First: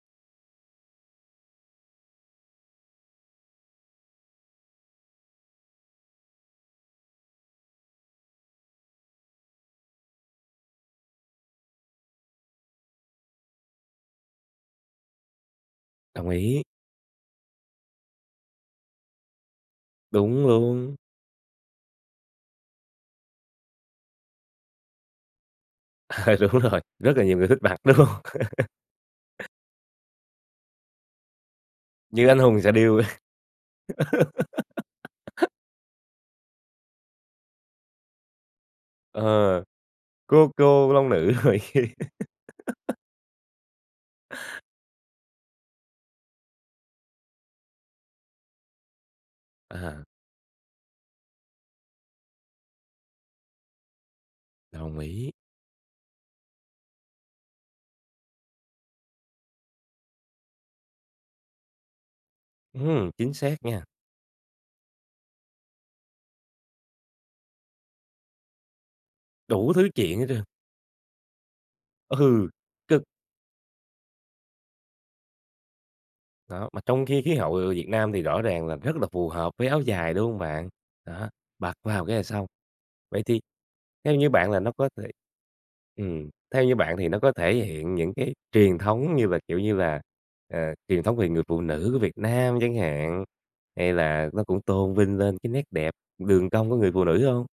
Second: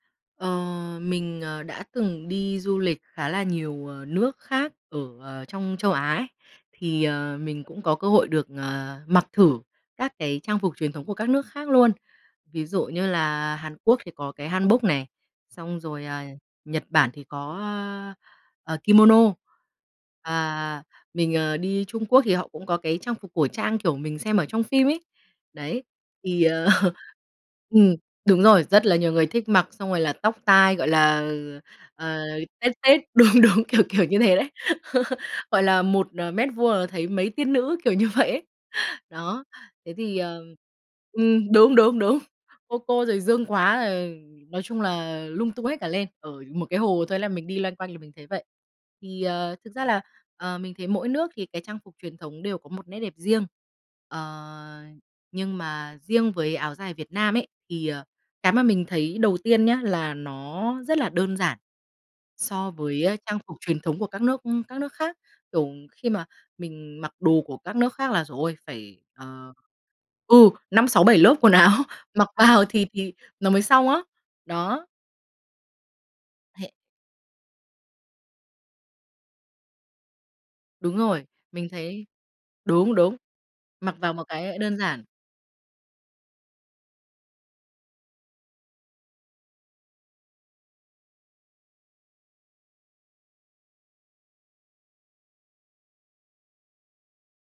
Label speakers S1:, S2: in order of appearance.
S1: Ờ, mình, ờ, đã từng đi du lịch khá là nhiều, ờ, nước khác ở, ờ, trong châu Á ấy, thì, ờ, mình cũng có cơ hội được, ờ, mặc thử các cái trang phục truyền thống của các nước khác luôn. Ví dụ như là Hàn Quốc thì có cái Hanbok nè, xong rồi, à,
S2: Đồng ý.
S1: Nhật Bản thì có, ơ, ờ, Kimono.
S2: Đúng
S1: Ờ,
S2: luôn.
S1: mình, ờ, đi Trung Quốc thì họ cũng có cái trang phục cổ trang, kiểu, mình xem ở trong phim ấy. Đấy,
S2: Ờ,
S1: thì,
S2: đúng
S1: ờ
S2: rồi, rất là nhiều người thích mặc,
S1: ừm,
S2: đúng hông?
S1: đúng rồi, rất là nhiều người thích mặc xong rồi là tóc tai gọi là, ờ, ờ,
S2: Như Anh hùng
S1: tết,
S2: xạ
S1: tết,
S2: điêu.
S1: đúng, đúng, kiểu, kiểu như thế đấy, gọi là 1, ờ, mét vuông là thấy mấy tiên nữ, kiểu như vậy ấy. Đó,
S2: Ờ,
S1: thế thì, ờ
S2: Cô Cô Long Nữ
S1: ừm,
S2: rổi
S1: đúng,
S2: kia.
S1: đúng, đúng, Cô Cô rồi Dương Quá, ờ, nói chung là lung tung hết cả lên. Ở một cái hồ thôi là mình đi loanh quanh là mình thấy vậy. Thì, ờ, thực ra là,
S2: À.
S1: ờ, mình thấy mỗi nước thì cái trang phục truyền thống đều có một nét đẹp riêng, ờ,
S2: Đồng ý.
S1: nhưng mà riêng với áo dài Việt Nam ấy, thì, ờ, cái mà mình thấy đầu tiên nhá, là nó rất là đơn giản so với
S2: Ừm,
S1: á,
S2: chính
S1: trang phục
S2: xác
S1: truyền
S2: nha.
S1: thống của các nước các nước khác. Kiểu, khi mà mình mặc đồ của các nước khác là giời ôi! Phải, ờ
S2: Đủ thứ chuyện hết trơn.
S1: ừ, 5-6-7 lớp quần áo mặc
S2: Ừ.
S1: vào thì
S2: Cực.
S1: thì nó mới xong á. Đó.
S2: Đó,
S1: Thế
S2: mà trong khi khí hậu, ờ, Việt Nam thì rõ ràng là rất là phù hợp với áo dài, đúng hông bạn?
S1: Đúng rồi.
S2: Đó,
S1: Mình
S2: mặc
S1: thấy
S2: vào cái là xong.
S1: đúng, đúng.
S2: Vậy thì
S1: Mặc vào
S2: theo
S1: một
S2: như
S1: cái,
S2: bạn
S1: ơ,
S2: là nó
S1: đơn
S2: có
S1: giản.
S2: thể ừm, theo như bạn thì nó có thể hiện những cái truyền thống như là, kiểu như là, ờ, truyền thống về người phụ nữ của Việt Nam chẳng hạn, hay là nó cũng tôn vinh lên cái nét đẹp đường cong của người phụ nữ hông?